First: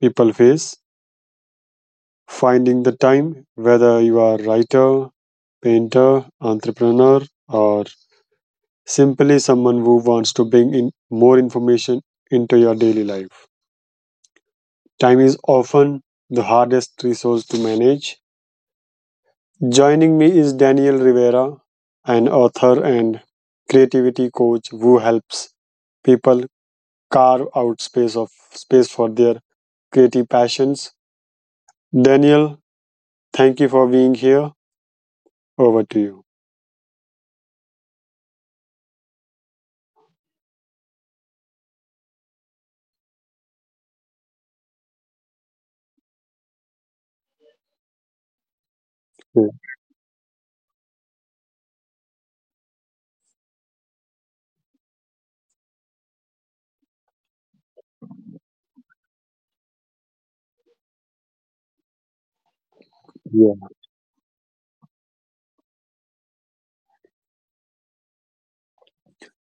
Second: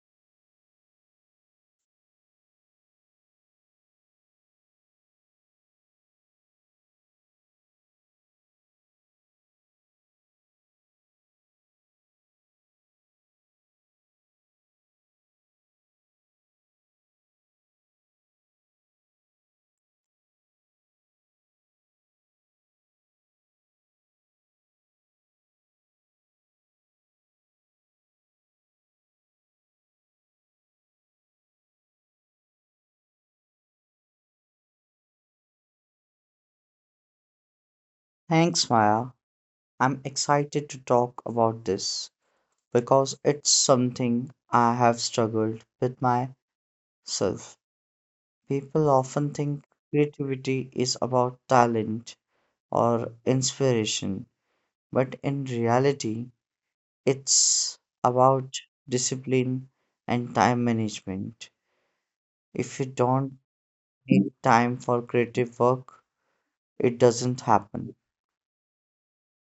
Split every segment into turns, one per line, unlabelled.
people face finding the time, whether you are a writer, painter, entrepreneur, or simply someone who wants to bring in more information into your daily life. Time is often the hardest resource to manage. Joining me is Daniel Rivera, an author and creativity coach who helps people carve out space of space for their creative passions. Daniel, thank you for being here. Over to you.
Thanks, Maya. I'm excited to talk about this because it's something I have struggled with myself. People often
Yeah,
think creativity is about talent or inspiration, but in reality, it's about discipline and time management. If you don't
yeah.
need time for creative work, it doesn't happen.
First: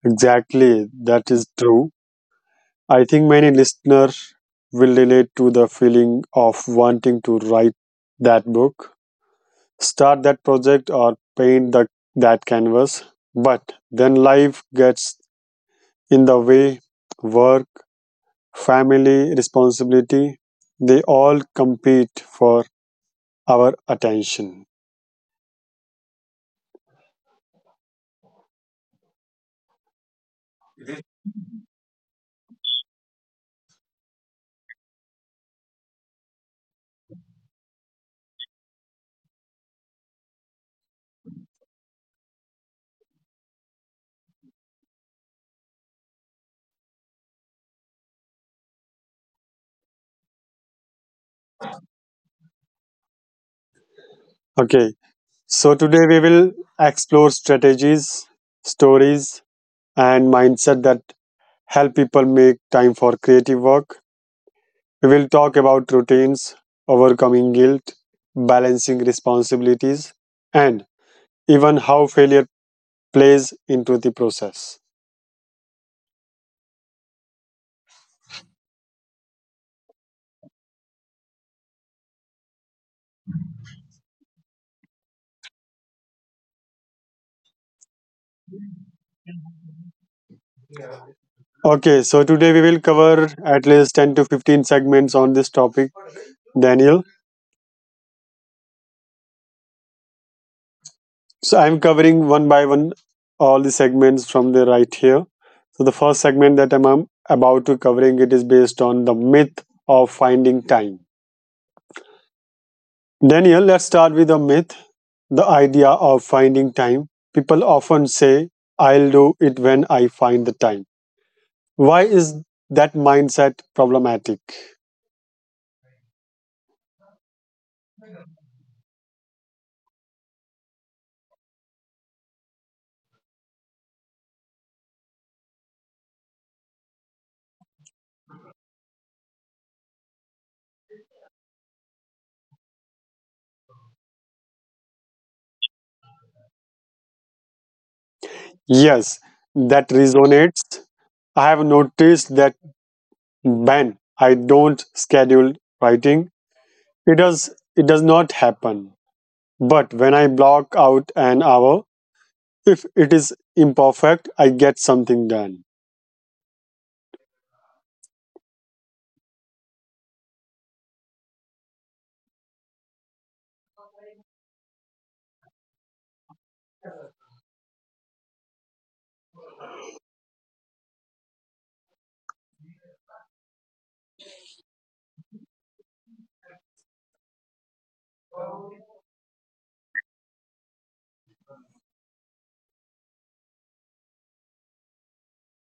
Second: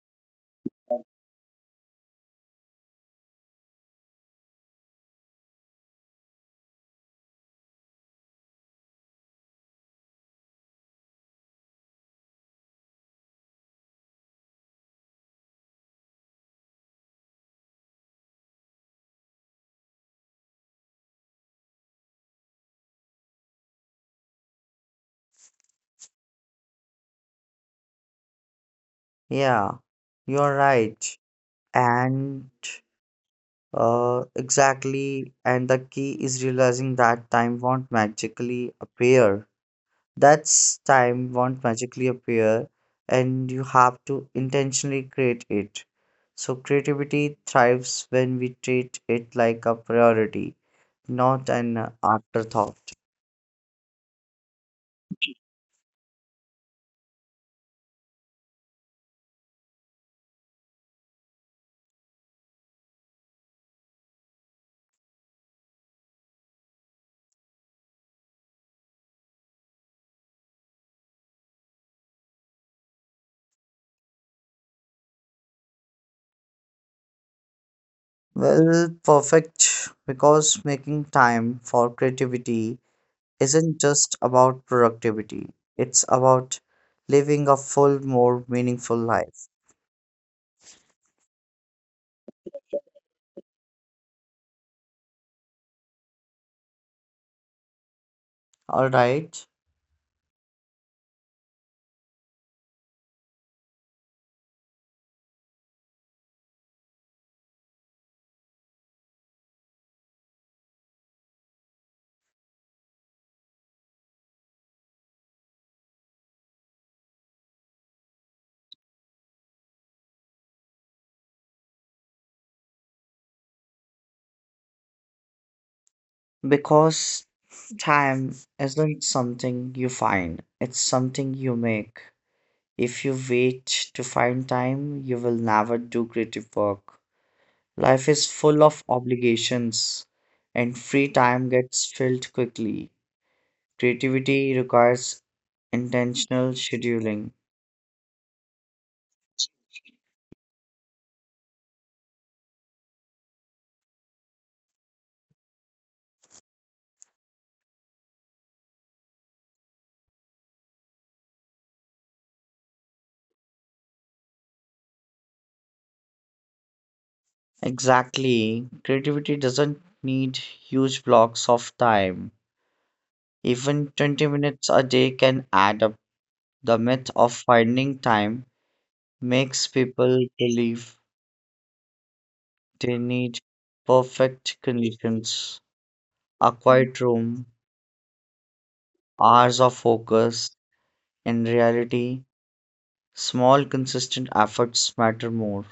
Exactly. That is true. I think many listeners will relate to the feeling of wanting to write that book, start that project, or paint that canvas. But then life gets in the way: work, family, responsibility, they all compete for our attention.
Yeah, you're right. And exactly, and the key is realizing that time won't magically appear. That's time won't magically appear, and you have to intentionally create it. So, creativity thrives when we treat it like a priority, not an afterthought.
Okay, so today we will explore strategies, stories, and mindset that help people make time for creative work. We will talk about routines, overcoming guilt, balancing responsibilities, and even how failure plays into the process.
Well, perfect, because making time for creativity isn't just about productivity, it's about living a full, more meaningful life.
Okay, so today we will cover at least 10 to 15 segments on this topic, Daniel.
All right,
So I'm covering one by one all the segments from the right here. So the first segment that I'm about to covering it is based on the myth of finding time. Daniel, let's start with the myth, the idea of finding time. People often say, I'll do it when I find the time. Why is that mindset problematic?
because time isn't something you find, it's something you make. If you wait to find time, you will never do creative work. Life is full of obligations, and free time gets filled quickly. Creativity requires intentional scheduling.
Yes, that resonates. I have noticed that when I don't schedule writing, it does it does not happen. But when I block out an hour, if it is imperfect, I get something done.
Exactly, creativity doesn't need huge blocks of time. Even 20 minutes a day can add up. The myth of finding time makes people believe they need perfect conditions, a quiet room, hours of focus. In reality, small, consistent efforts matter more.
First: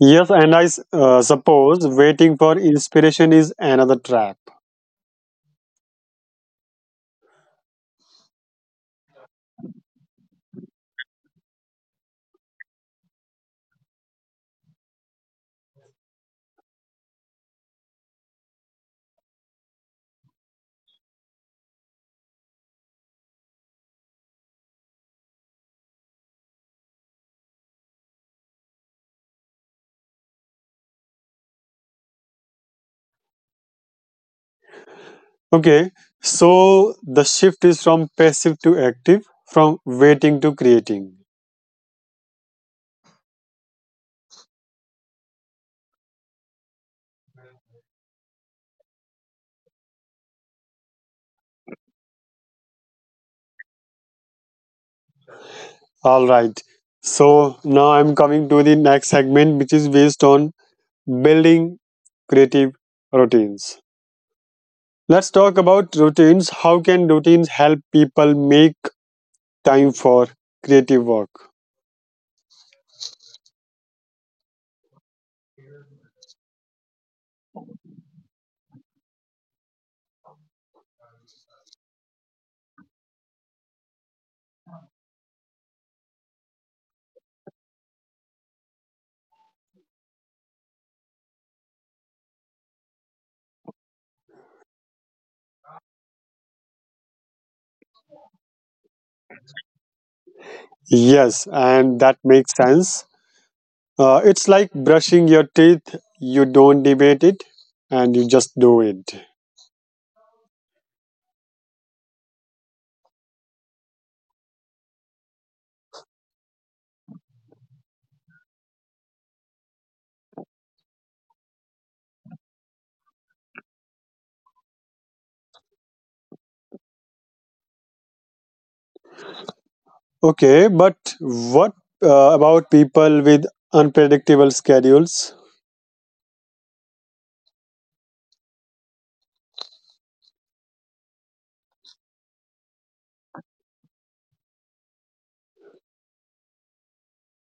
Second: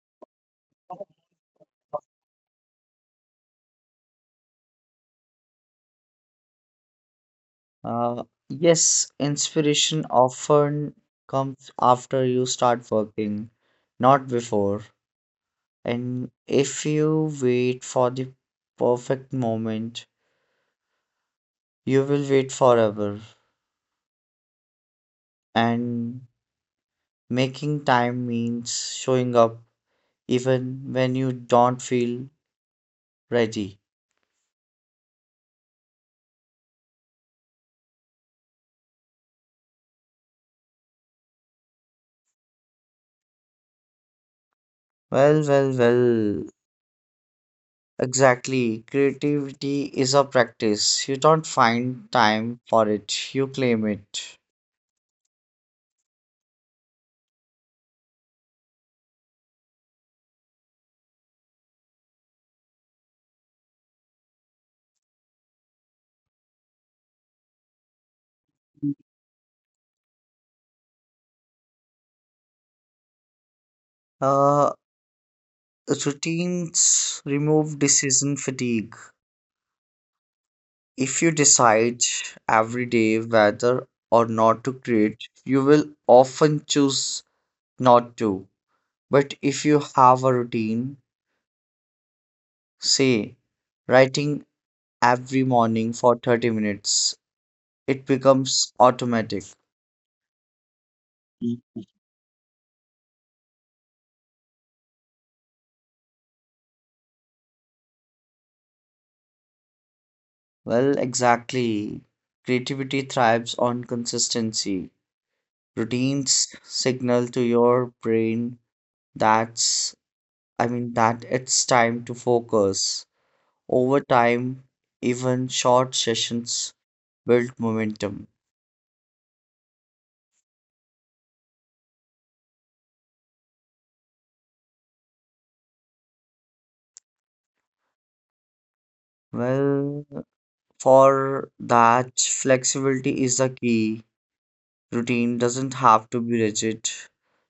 Yes, and suppose waiting for inspiration is another trap.
Yes, inspiration often comes after you start working, not before. And if you wait for the perfect moment, you will wait forever. And making time means showing up even when you don't feel ready.
Okay, so the shift is from passive to active, from waiting to creating.
Well, well, well. Exactly. Creativity is a practice. You don't find time for it, you claim it.
All right. So now I'm coming to the next segment, which is based on building creative routines. Let's talk about routines. How can routines help people make time for creative work?
Uh, Routines remove decision fatigue. If you decide every day whether or not to create, you will often choose not to. But if you have a routine, say writing every morning for 30 minutes. It becomes automatic.
Yes,
Mm.
and that makes sense. It's like brushing your teeth, you don't debate it and you just do it.
Well, exactly. Creativity thrives on consistency. Routines signal to your brain that's I mean that it's time to focus. Over time, even short sessions build momentum.
Okay, but what about people with unpredictable schedules?
Well, for that flexibility is the key. Routine doesn't have to be rigid.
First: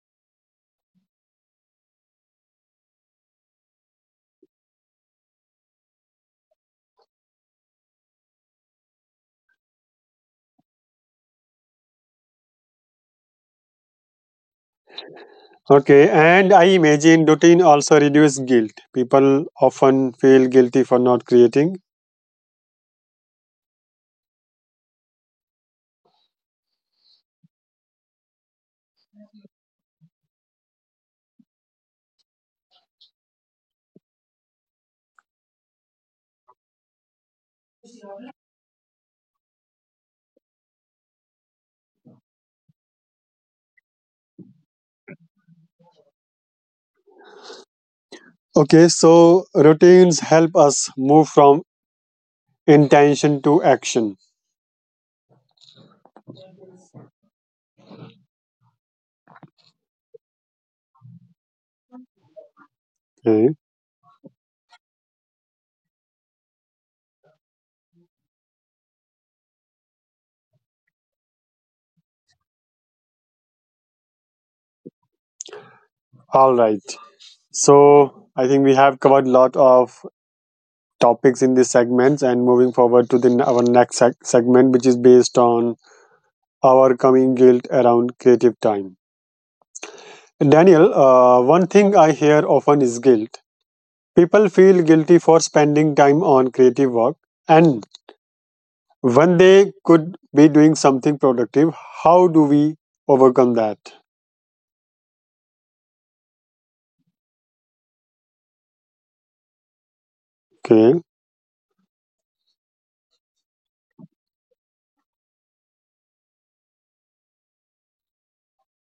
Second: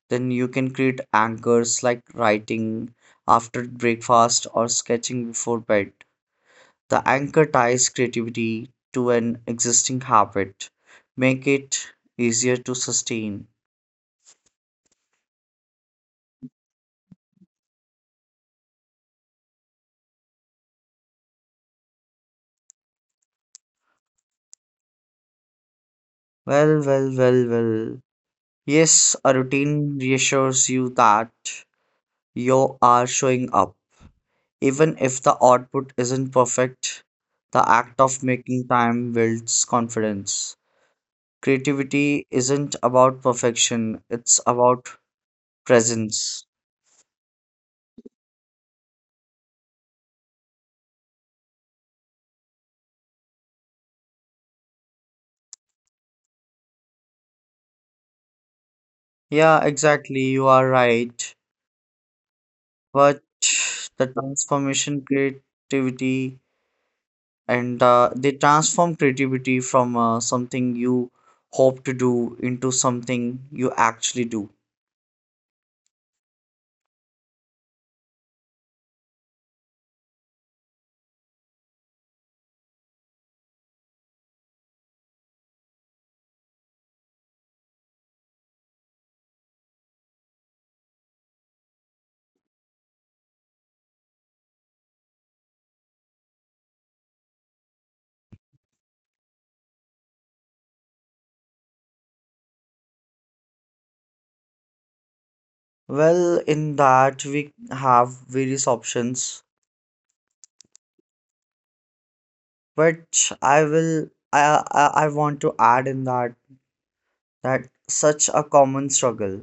Then you can create anchors like writing after breakfast or sketching before bed. The anchor ties creativity to an existing habit, make it easier to sustain.
Okay, and I imagine routine also reduce guilt. People often feel guilty for not creating.
Well, well, well, well. Yes, a routine reassures you that you are showing up. Even if the output isn't perfect, the act of making time builds confidence. Creativity isn't about perfection, it's about presence.
Okay, so routines help us move from intention to action.
Yeah, exactly, you are right. But
Okay,
the transformation creativity and they transform creativity from something you hope to do into something you actually do.
all right. So I think we have covered a lot of topics in these segments, and moving forward to the our next segment, which is based on overcoming guilt around creative time. Daniel, one thing I hear often is guilt. People feel guilty for spending time on creative work, and when they could be doing something productive, how do we overcome that?
Well, in that we have various options,
Okay.
but I will I want to add in that such a common struggle.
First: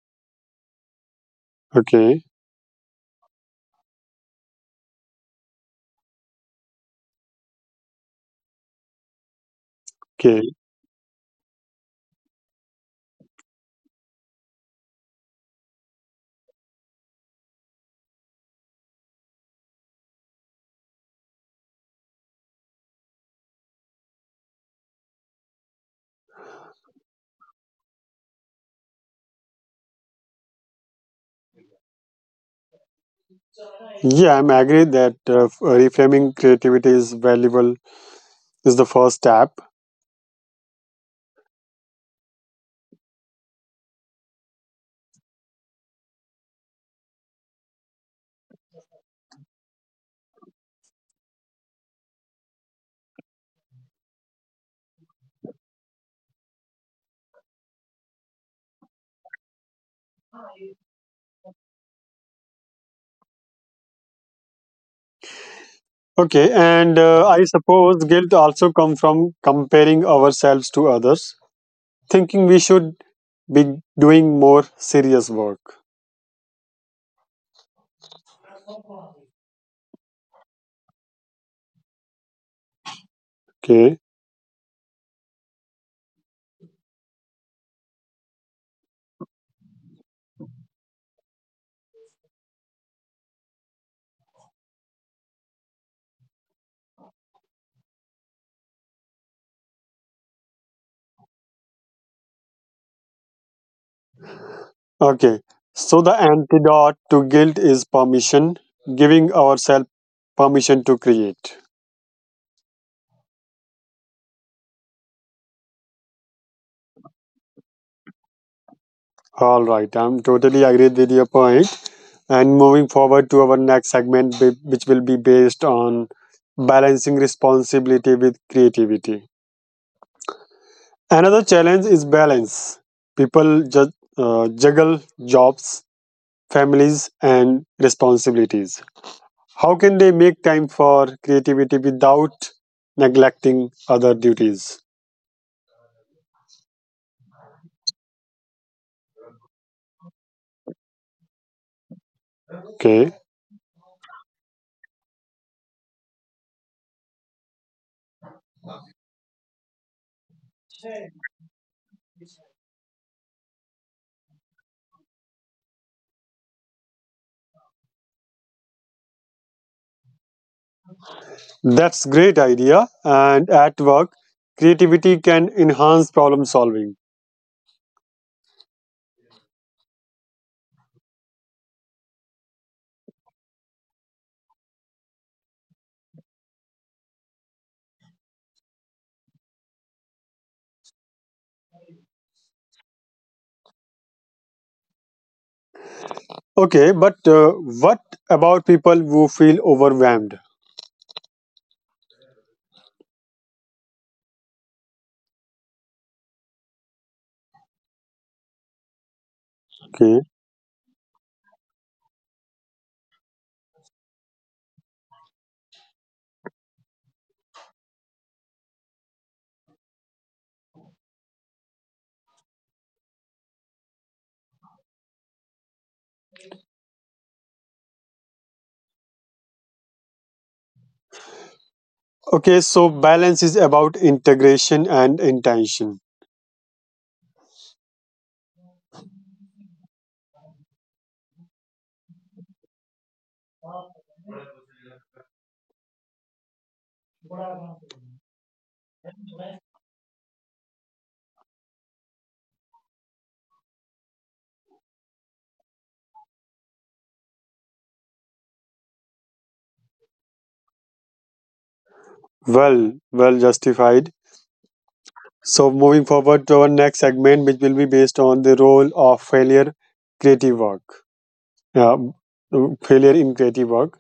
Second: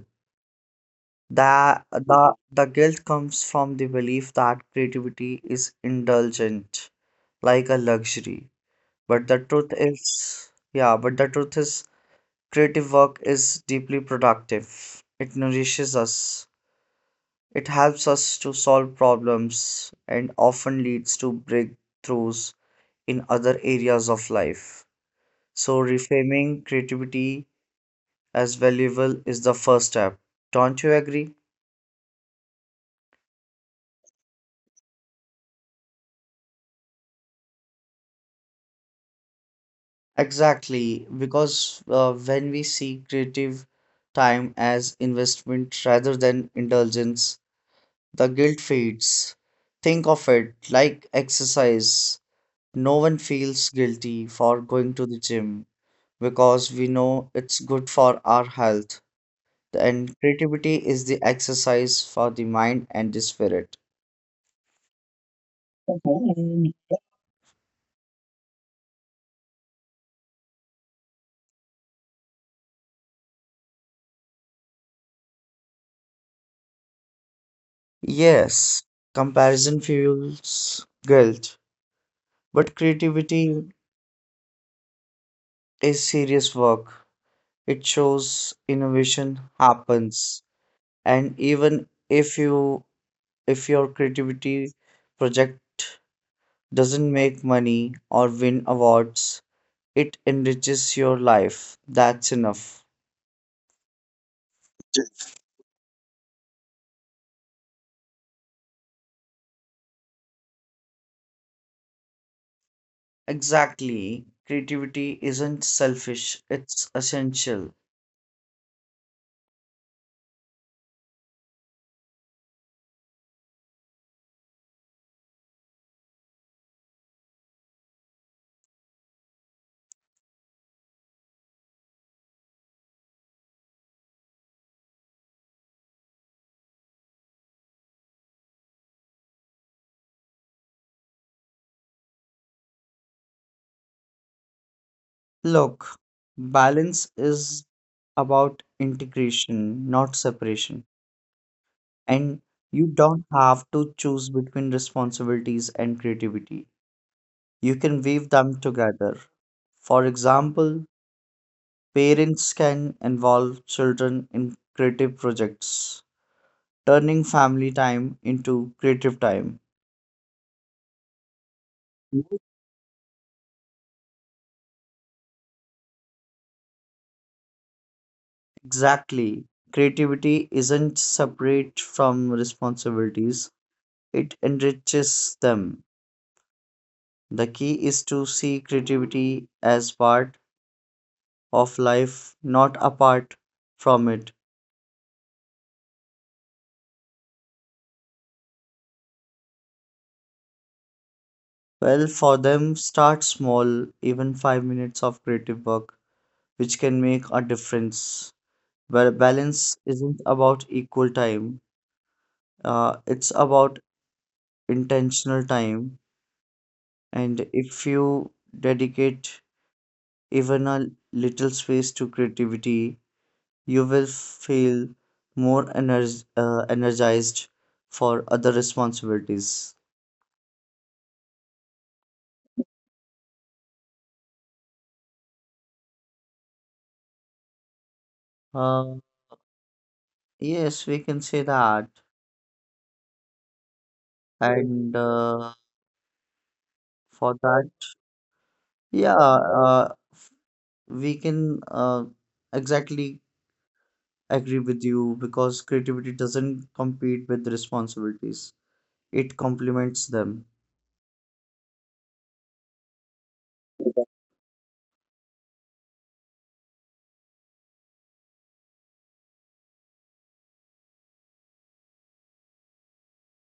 The
Okay.
the the guilt comes from the belief that creativity is indulgent, like a luxury. But the truth
Okay.
is, yeah, but the truth is, creative work is deeply productive. It nourishes us. It helps us to solve problems and often leads to breakthroughs in other areas of life. So reframing creativity as valuable is the first step. Don't you agree?
Yeah, I'm agree that reframing creativity is valuable is the first step.
Exactly, because when we see creative time as investment rather than indulgence, the guilt fades. Think of it like exercise. No one feels guilty for going to the gym because we know it's good for our health. And creativity is the exercise for the mind and the spirit.
Okay,
Mhm.
and I suppose guilt also comes from comparing ourselves to others, thinking we should be doing more serious work.
Yes, comparison fuels guilt, but creativity
Okay.
is serious work. It shows innovation happens, and even if you, if your creativity project doesn't make money or win awards, it enriches your life. That's enough.
Okay. So the antidote to guilt is permission, giving ourselves permission to create.
Exactly, creativity isn't selfish, it's essential.
All right, I'm totally agreed with your point. And moving forward to our next segment, which will be based on balancing responsibility with creativity. Another challenge is balance. People juggle jobs, families, and responsibilities. How can they make time for creativity without neglecting other duties?
Look, balance is about integration, not separation. And you
Okay,
don't have to choose between responsibilities and creativity. You can weave them together. For example, parents can involve children in creative projects, turning family time into creative time.
that's great idea. And at work, creativity can enhance problem solving.
Exactly. Creativity isn't separate from responsibilities, it enriches them. The key is to see creativity as part of life, not apart from it.
Okay, but what about people who feel overwhelmed?
Well, for them, start small, even 5 minutes of creative work which can make a difference. Where balance
Okay.
isn't about equal time, it's about intentional time. And if you dedicate even a little space to creativity, you will feel more energized for other responsibilities.
Okay, so balance is about integration and intention.
Uh, yes, we can say that. And for that, yeah, f- we can exactly agree with you because creativity doesn't compete with responsibilities, it complements them.
Well, well justified. So moving forward to our next segment, which will be based on the role of failure, creative work. Yeah, failure in creative work.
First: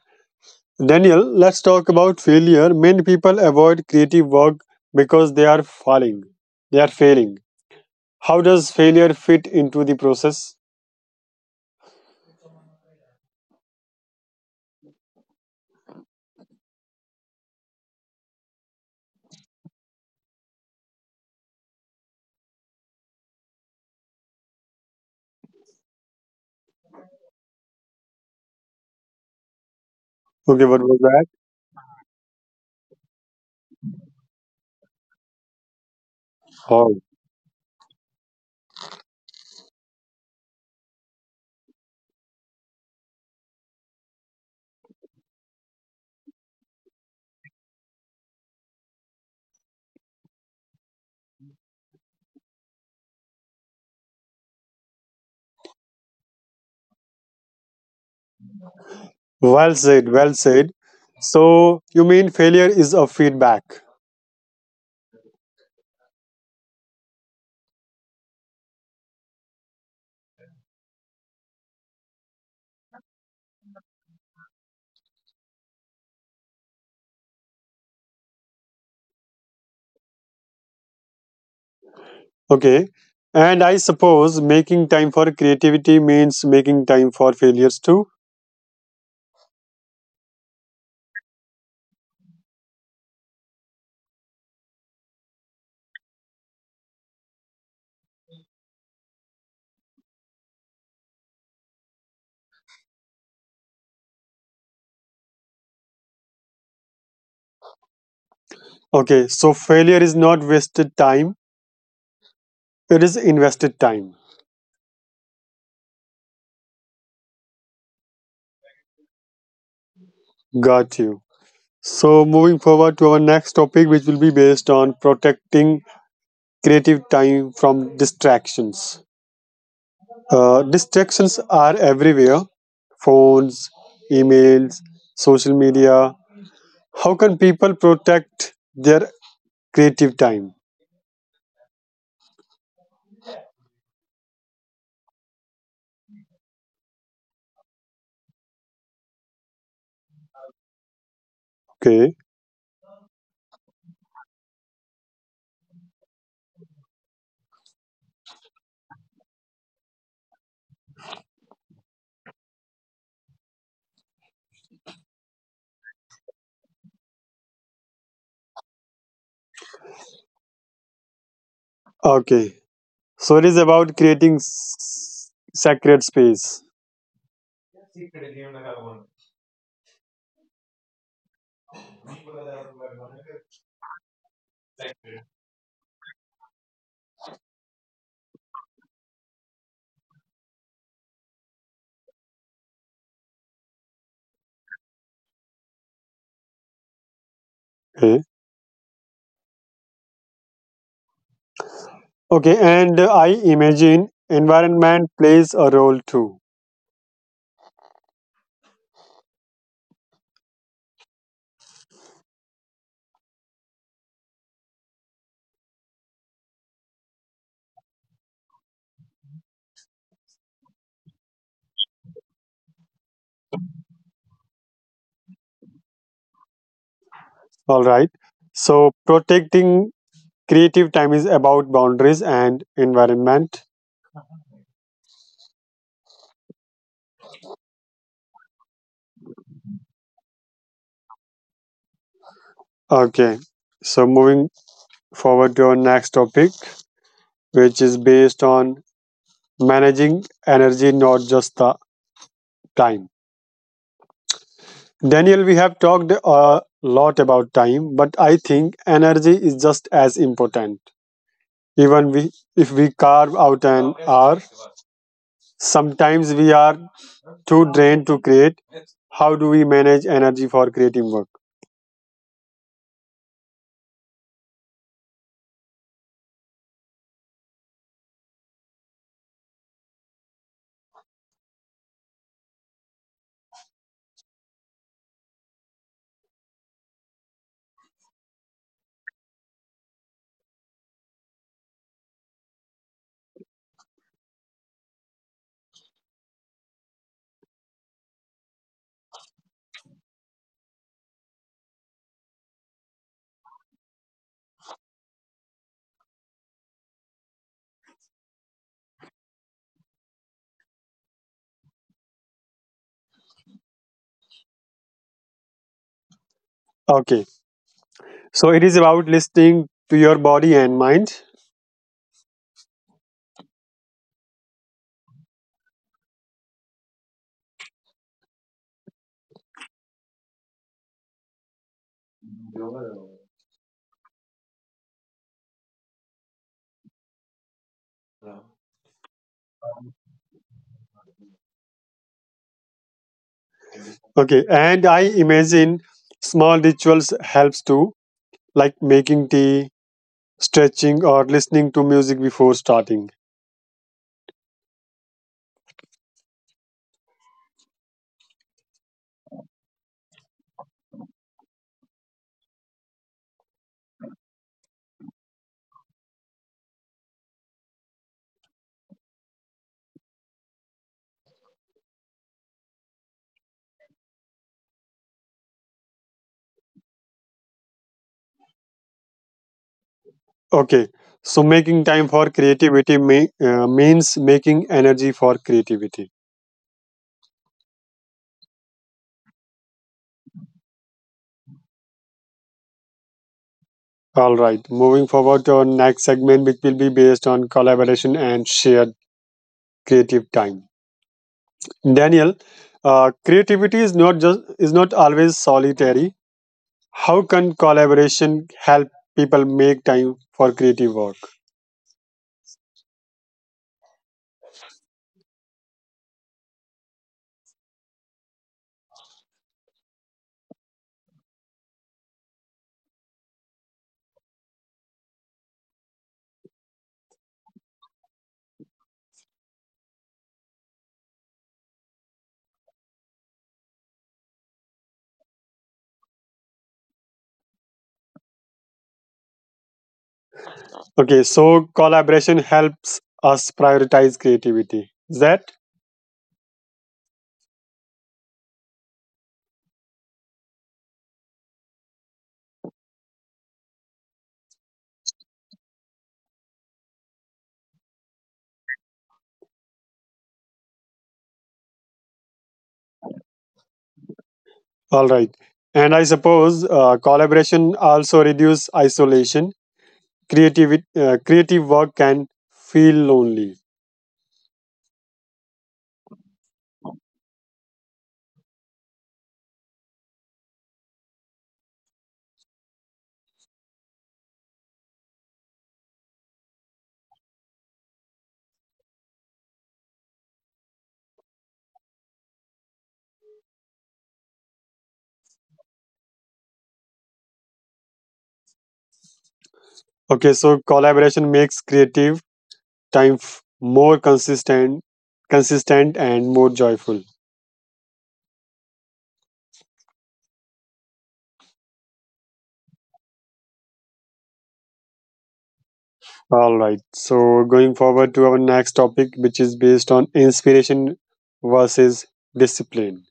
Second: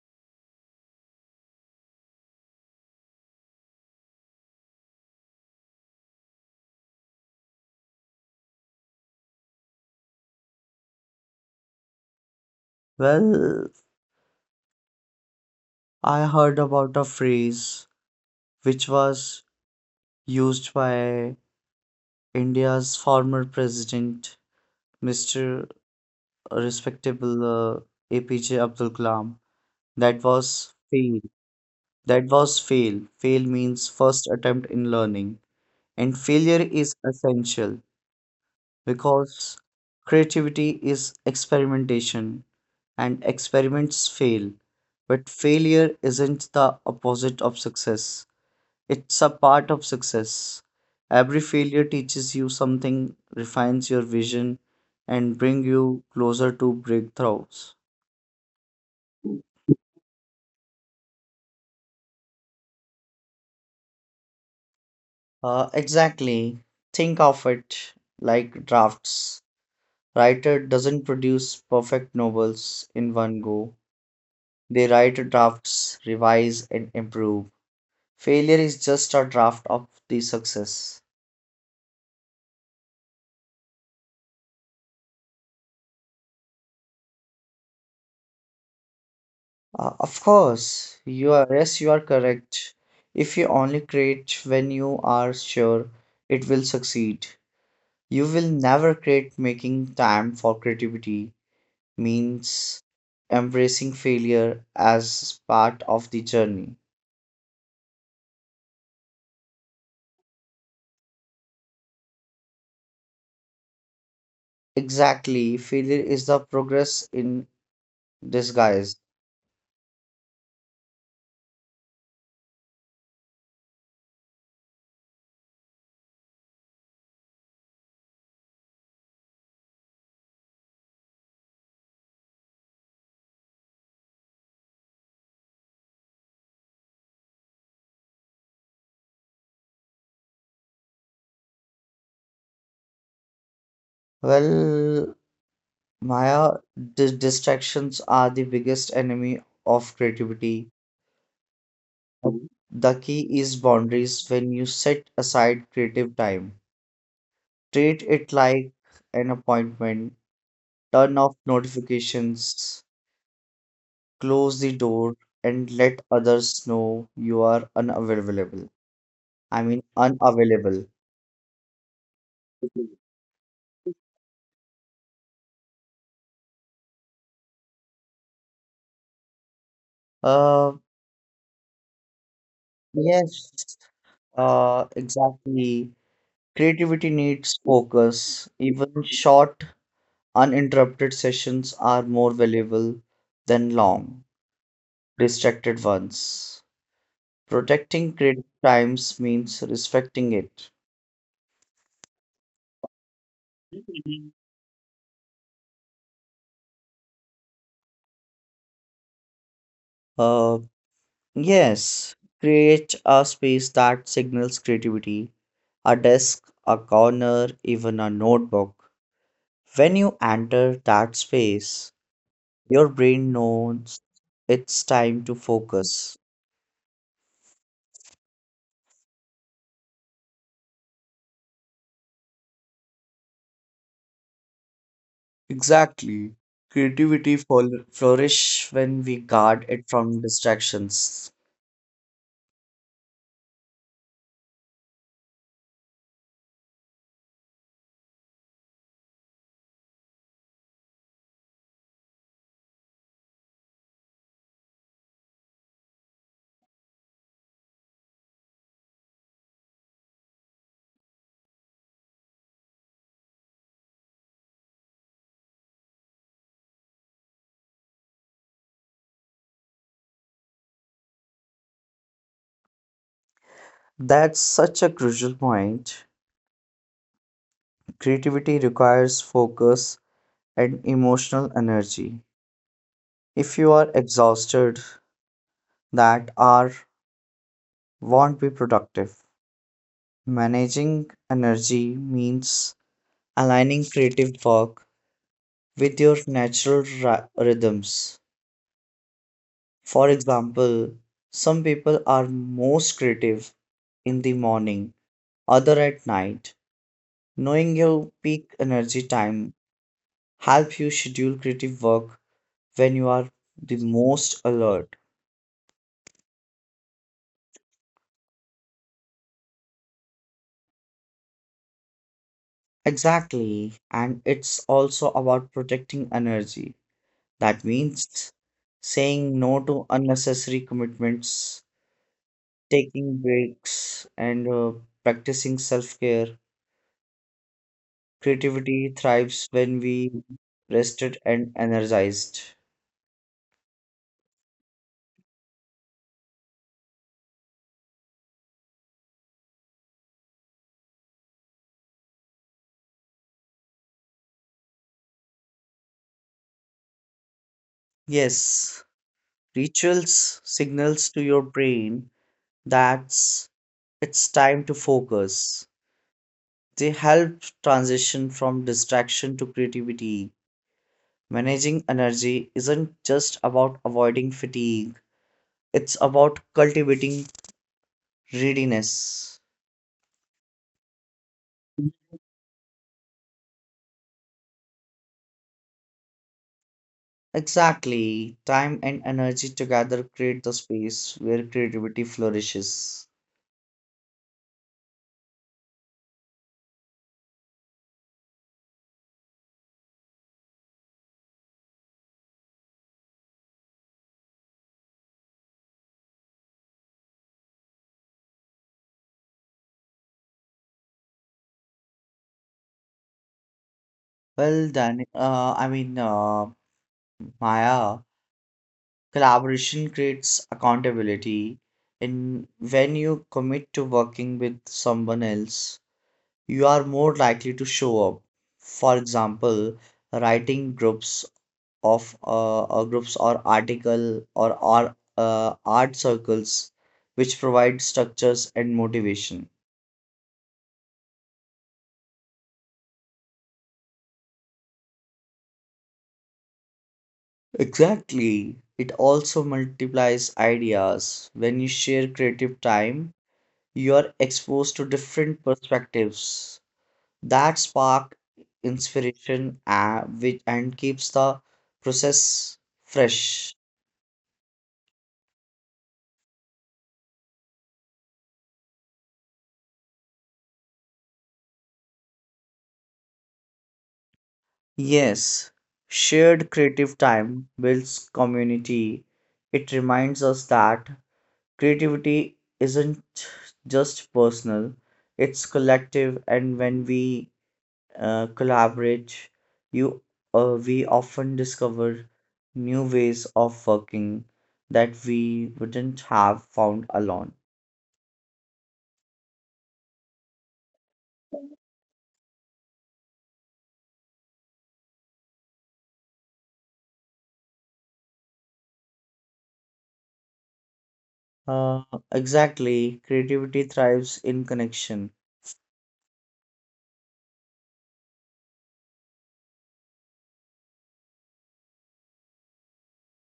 Daniel, let's talk about failure. Many people avoid creative work because they are falling. They are failing. How does failure fit into the process?
Well, I heard about a phrase which was used by India's former president, Mr. Respectable APJ Abdul Kalam. That
Okay,
was
what was that?
fail. That was fail. Fail means first attempt in learning. And failure
Oh,
is essential because creativity is experimentation, and experiments fail. But failure isn't the opposite of success, it's a part of success. Every failure teaches you something, refines your vision, and bring you closer to breakthroughs.
well said, well said. So, you mean failure is a feedback.
Exactly. Think of it like drafts. Writer doesn't produce perfect novels in one go. They write drafts, revise, and improve. Failure is just a draft of the success.
Okay. And I suppose making time for creativity means making time for failures too.
Of course, you are, yes, you are correct. If you only create when you are sure it will succeed, you will never create. Making time for creativity means embracing failure as part of the journey.
Okay. So, failure is not wasted time, it is invested time.
Exactly, failure is the progress in disguise.
Got you. So, moving forward to our next topic, which will be based on protecting creative time from distractions. Distractions are everywhere, phones, emails, social media. How can people protect their creative time?
Well, Maya, distractions are the biggest enemy of creativity.
Okay,
Um, The key is boundaries when you set aside creative time. Treat it like an appointment, turn off notifications, close the door, and let others know you are unavailable. I mean, unavailable.
okay. So it is about creating sacred space.
Uh, yes, exactly. Creativity needs focus. Even short, uninterrupted sessions are more valuable than long, distracted ones. Protecting
Okay,
credit times means respecting it.
okay. And I imagine environment plays a role too.
Uh, yes, create a space that signals creativity, a desk, a corner, even a notebook. When you enter that space, your brain knows it's time to focus.
All right. So protecting creative time is about boundaries and environment.
Exactly. Creativity flourish when we guard it from distractions.
Okay. So moving forward to our next topic, which is based on managing energy, not just the time. Daniel, we have talked a lot about time, but I think energy is just as important. Even we, if we carve out an hour, sometimes we are too drained to create. How do we manage energy for creative work?
That's such a crucial point. Creativity requires focus and emotional energy. If you are exhausted, that hour won't be productive. Managing energy means aligning creative work with your natural rhythms. For example, some people are most creative in the morning, other at night. Knowing your peak energy time help you schedule creative work when you are the most alert.
Okay, so it is about listening to your body and mind.
Exactly. And it's also about protecting energy. That means saying no to unnecessary commitments, taking breaks, and practicing self care. Creativity thrives when we rested and energized.
Okay, and I imagine small rituals helps too, like making tea, stretching, or listening to music before starting.
Yes, rituals signals to your brain that it's time to focus. They help transition from distraction to creativity. Managing energy isn't just about avoiding fatigue, it's about cultivating readiness.
Okay, so making time for creativity means making energy for creativity.
Exactly. Time and energy together create the space where creativity flourishes.
All right, moving forward to our next segment, which will be based on collaboration and shared creative time. Daniel, creativity is not just is not always solitary. How can collaboration help people make time for creative work?
Well, then, uh, I mean, uh, Maya, collaboration creates accountability. And when you commit to working with someone else, you are more likely to show up. For example, writing groups of groups or article or art circles which provide structures and motivation.
Okay, so collaboration helps us prioritize creativity. Is that?
Exactly, it also multiplies ideas. When you share creative time, you are exposed to different perspectives that spark inspiration, and keeps the process fresh.
All right. And I suppose collaboration also reduce isolation. Creative work can feel lonely.
Yes, shared creative time builds community. It reminds us that creativity isn't just personal, it's collective. And when we collaborate, you we often discover new ways of working that we wouldn't have found alone.
Okay, so collaboration makes creative more consistent and more joyful.
Uh, exactly, creativity thrives in connection.
All right. So going forward to our next topic, which is based on inspiration versus discipline.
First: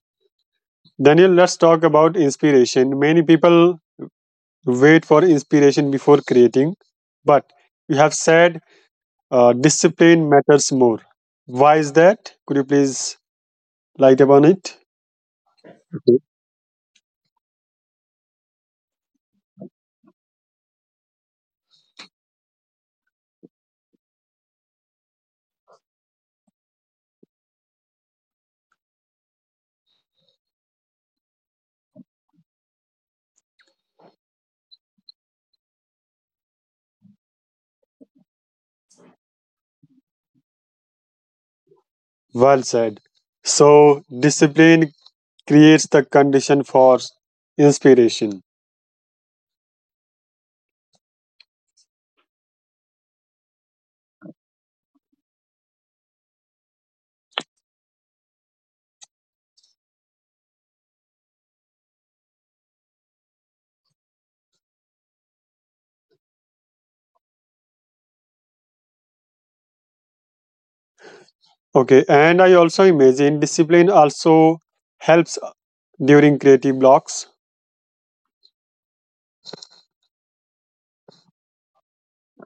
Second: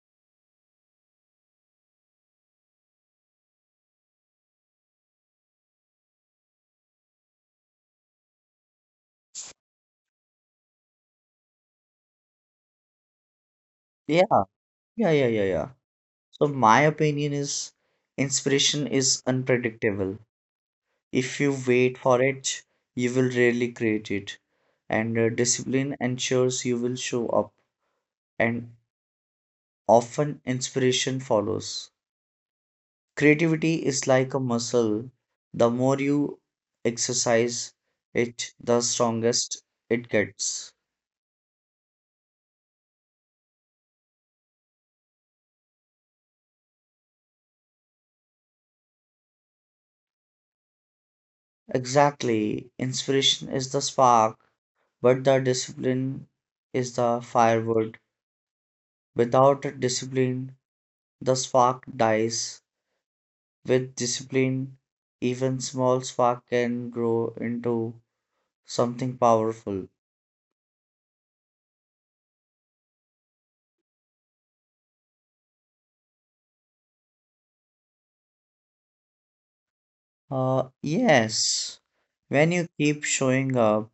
Daniel, let's talk about inspiration. Many people wait for inspiration before creating, but you have said uh, discipline matters more. Why is that? Could you please light
yeah
upon it?
yeah yeah yeah yeah
Okay.
So my opinion is inspiration is unpredictable. If you wait for it, you will rarely create it. And discipline ensures you will show up, and often inspiration follows. Creativity is like a muscle. The more you exercise it, the strongest it gets.
Well said. So, discipline creates the condition for inspiration.
Exactly. Inspiration is the spark, but the discipline is the firewood. Without discipline, the spark dies. With discipline, even small spark can grow into something powerful.
Okay, and I also imagine discipline also helps during creative blocks.
Yes, when you keep showing up,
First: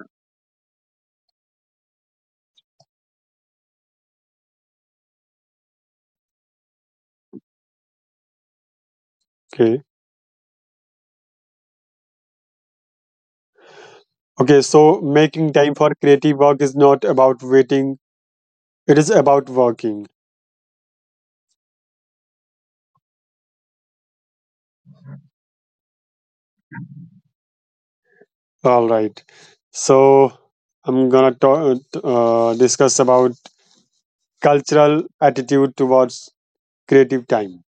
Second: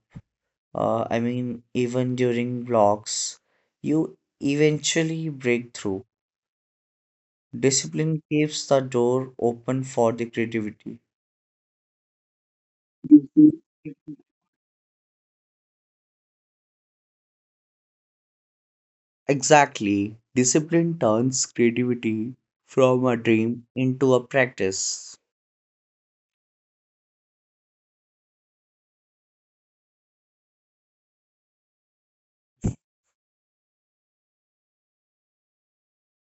even during blocks, you eventually break through. Discipline keeps the door
Okay,
open for the creativity. Mhm.
okay, so making time for creative work is not about waiting, it is about working.
Exactly. Discipline turns creativity from a dream into a practice.
All right, so I'm gonna talk, discuss about cultural attitude towards creative time.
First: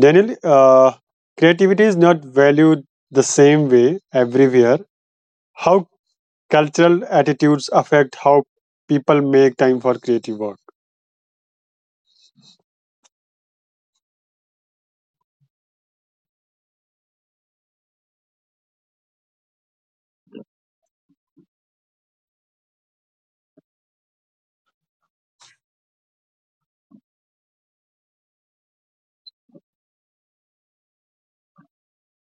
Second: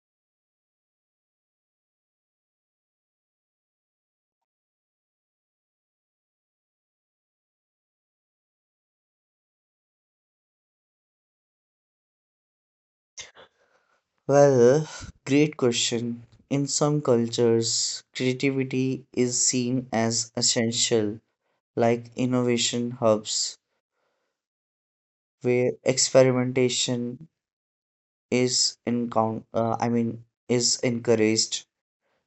Daniel, creativity is not valued the same way everywhere. How cultural attitudes affect how people make time for creative work?
Well, great question. In some cultures, creativity is seen as essential, like innovation hubs where experimentation is encount uh, I mean is encouraged.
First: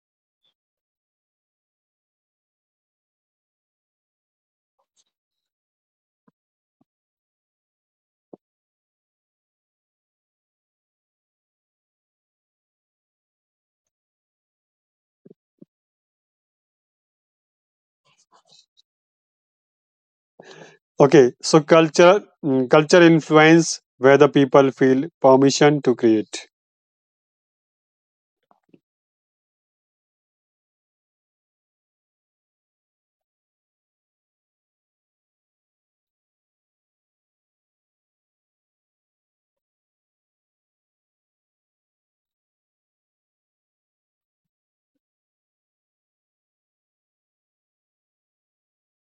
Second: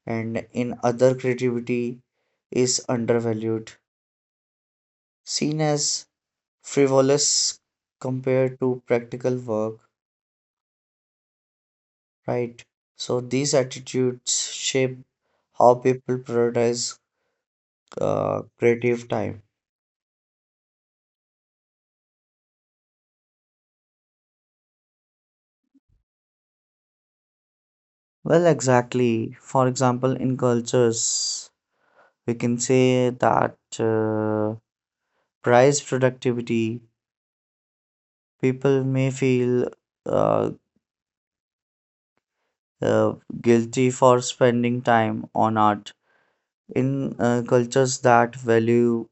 And in other, creativity is undervalued, seen as frivolous compared to practical work, right? So these attitudes shape how people prioritize creative time.
Okay, so culture culture influence whether people feel permission to create.
Well, exactly. For example, in cultures, we can say that price productivity, people may feel uh, uh, guilty for spending time on art. In cultures that value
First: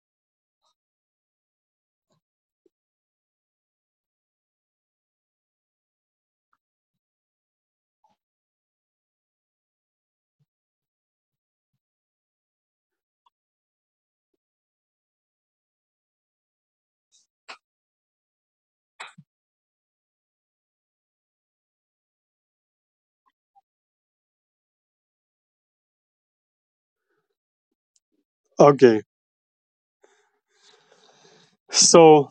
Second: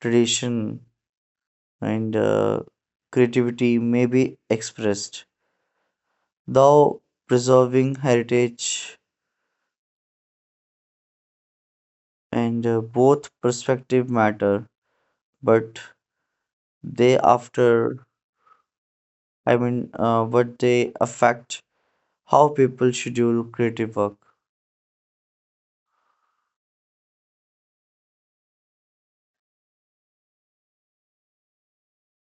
tradition and creativity may be expressed, though preserving heritage, and both perspective matter, but they after I mean what they affect how people schedule creative work.
Okay, so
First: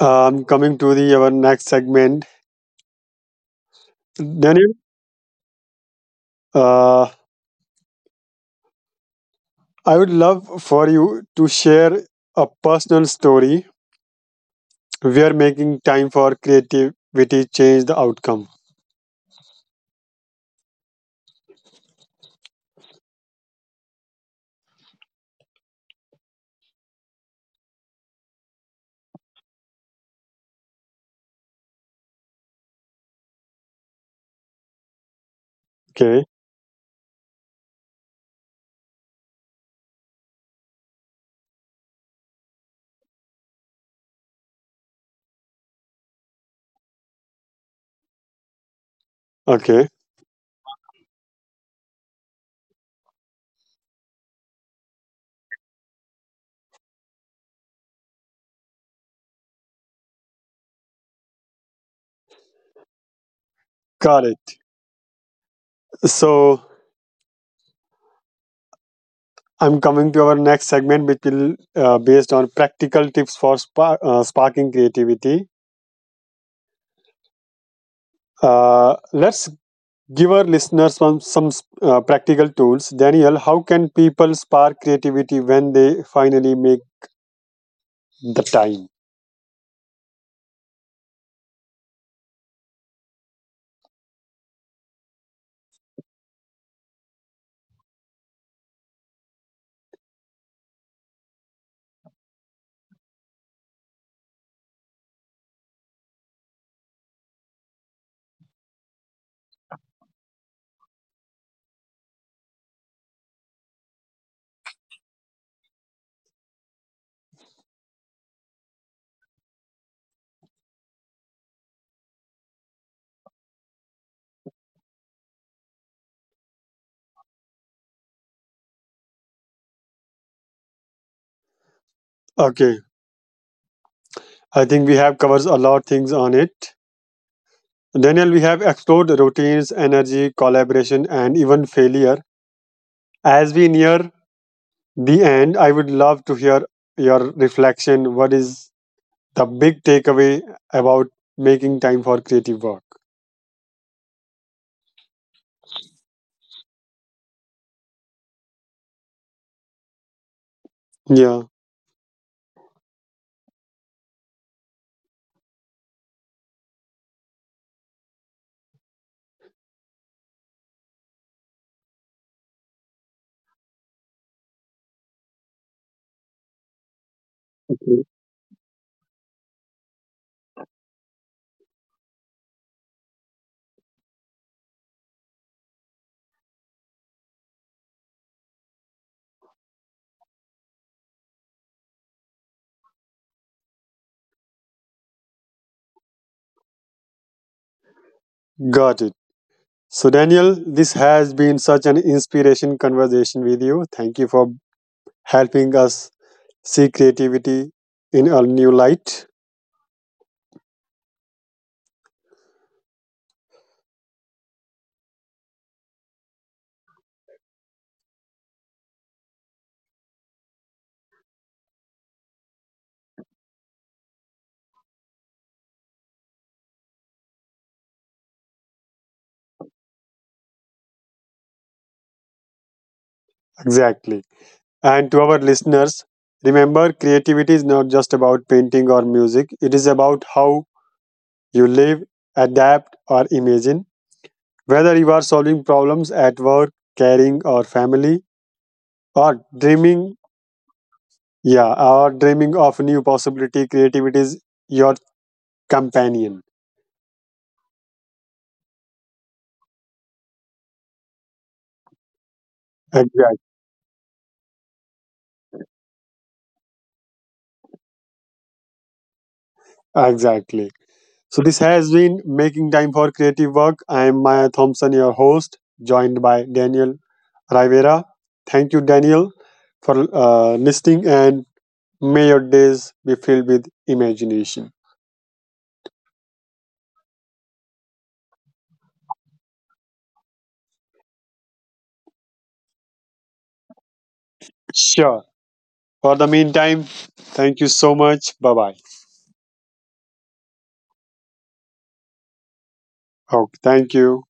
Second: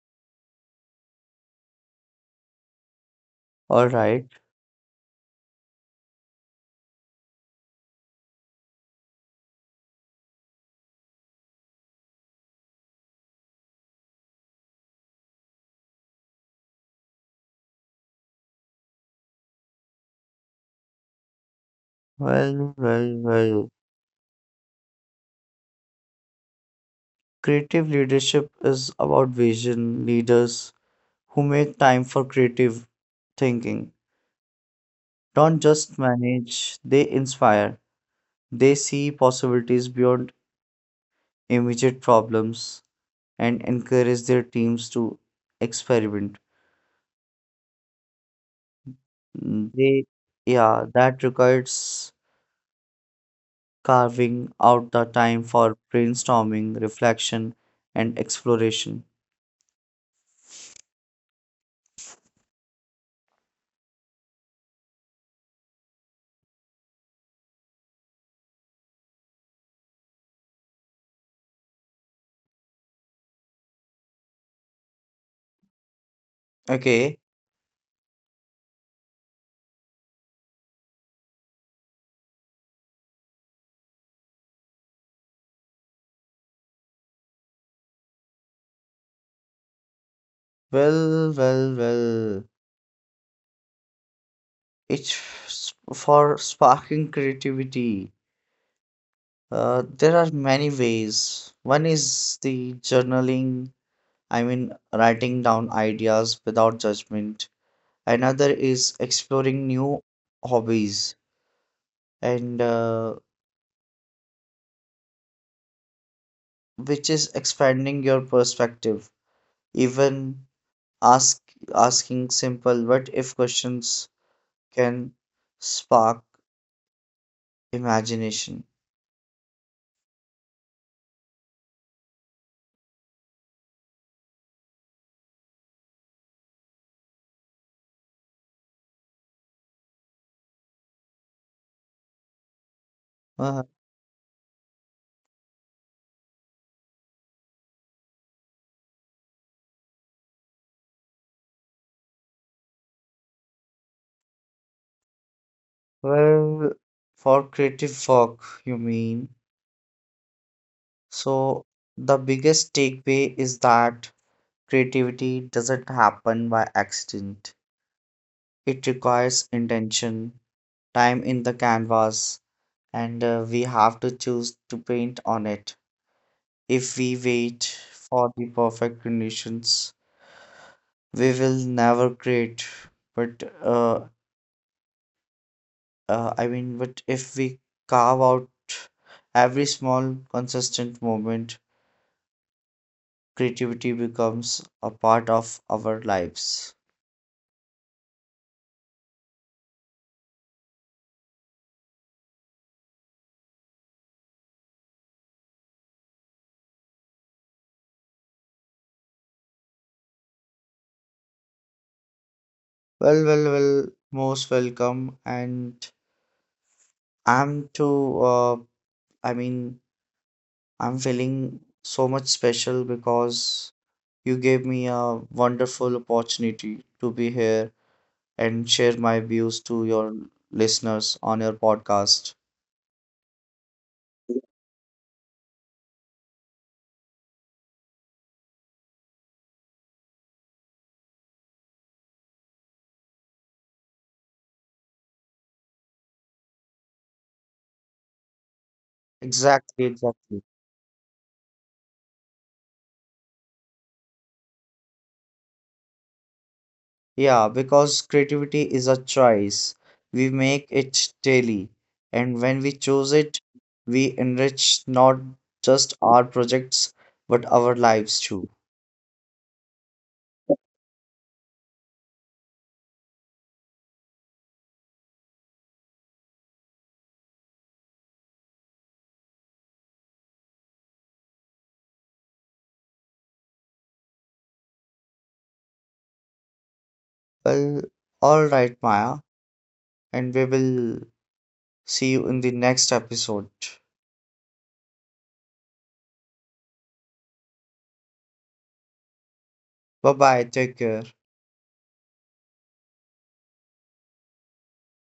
coming to the our next segment,
All right.
Daniel, uh, I would love for you to share a personal story where making time for creativity changed the outcome.
well well well Creative leadership is about vision. Leaders who make time for creative thinking don't just
Okay,
manage, they inspire. They see possibilities beyond immediate problems and encourage their teams to experiment.
okay,
They yeah That requires carving out the time for brainstorming, reflection, and exploration.
got it. So I'm coming to our next segment, which will based on practical tips for sparking creativity.
Okay,
Let's give our listeners some practical tools. Daniel, how can people spark creativity when they finally make the time?
well, well, well. For sparking creativity. There are many ways. One is the journaling, I mean, writing down ideas without judgment. Another is exploring new hobbies, and which is expanding your perspective. Even Ask asking simple what if questions can spark imagination.
Okay, I think we have covers a lot of things on it. Daniel, we have explored routines, energy, collaboration, and even failure. As we
Uh,
near the end, I would love to hear your reflection. What is the big takeaway about making time for creative work?
well, for creative work, you mean?
Yeah,
So, the biggest takeaway is that creativity doesn't happen by accident. It requires intention, time in the canvas, and we have to choose to paint on it. If we wait for the perfect conditions, we will never create. But but if we carve out every small consistent moment, creativity becomes a part of our lives.
got it. So, Daniel, this has been such an inspiration conversation with you. Thank you for helping us see creativity in a new light.
well well well Most welcome. And I'm too, i mean I'm feeling so much special because you gave me a wonderful opportunity to be here and share my views to your listeners on your podcast.
Exactly. And to our listeners, remember creativity is not just about painting or music, it is about how you live, adapt, or imagine. Whether you are solving problems at work, caring, or family, or
Exactly,
dreaming,
exactly.
yeah, or dreaming of new possibility, creativity is your companion.
Yeah, because creativity is a choice. We make it daily. And when we choose
Exactly.
it, we enrich not just our projects, but our lives too.
Exactly. So this has been Making Time for Creative Work. I am Maya Thompson, your host, joined by Daniel Rivera. Thank you, Daniel, for listening, and may your days be filled with imagination.
Well, all right, Maya. And we will see you in the next episode.
Sure. For the meantime, thank you so much. Bye bye.
Bye bye. Take care.
Okay, thank you.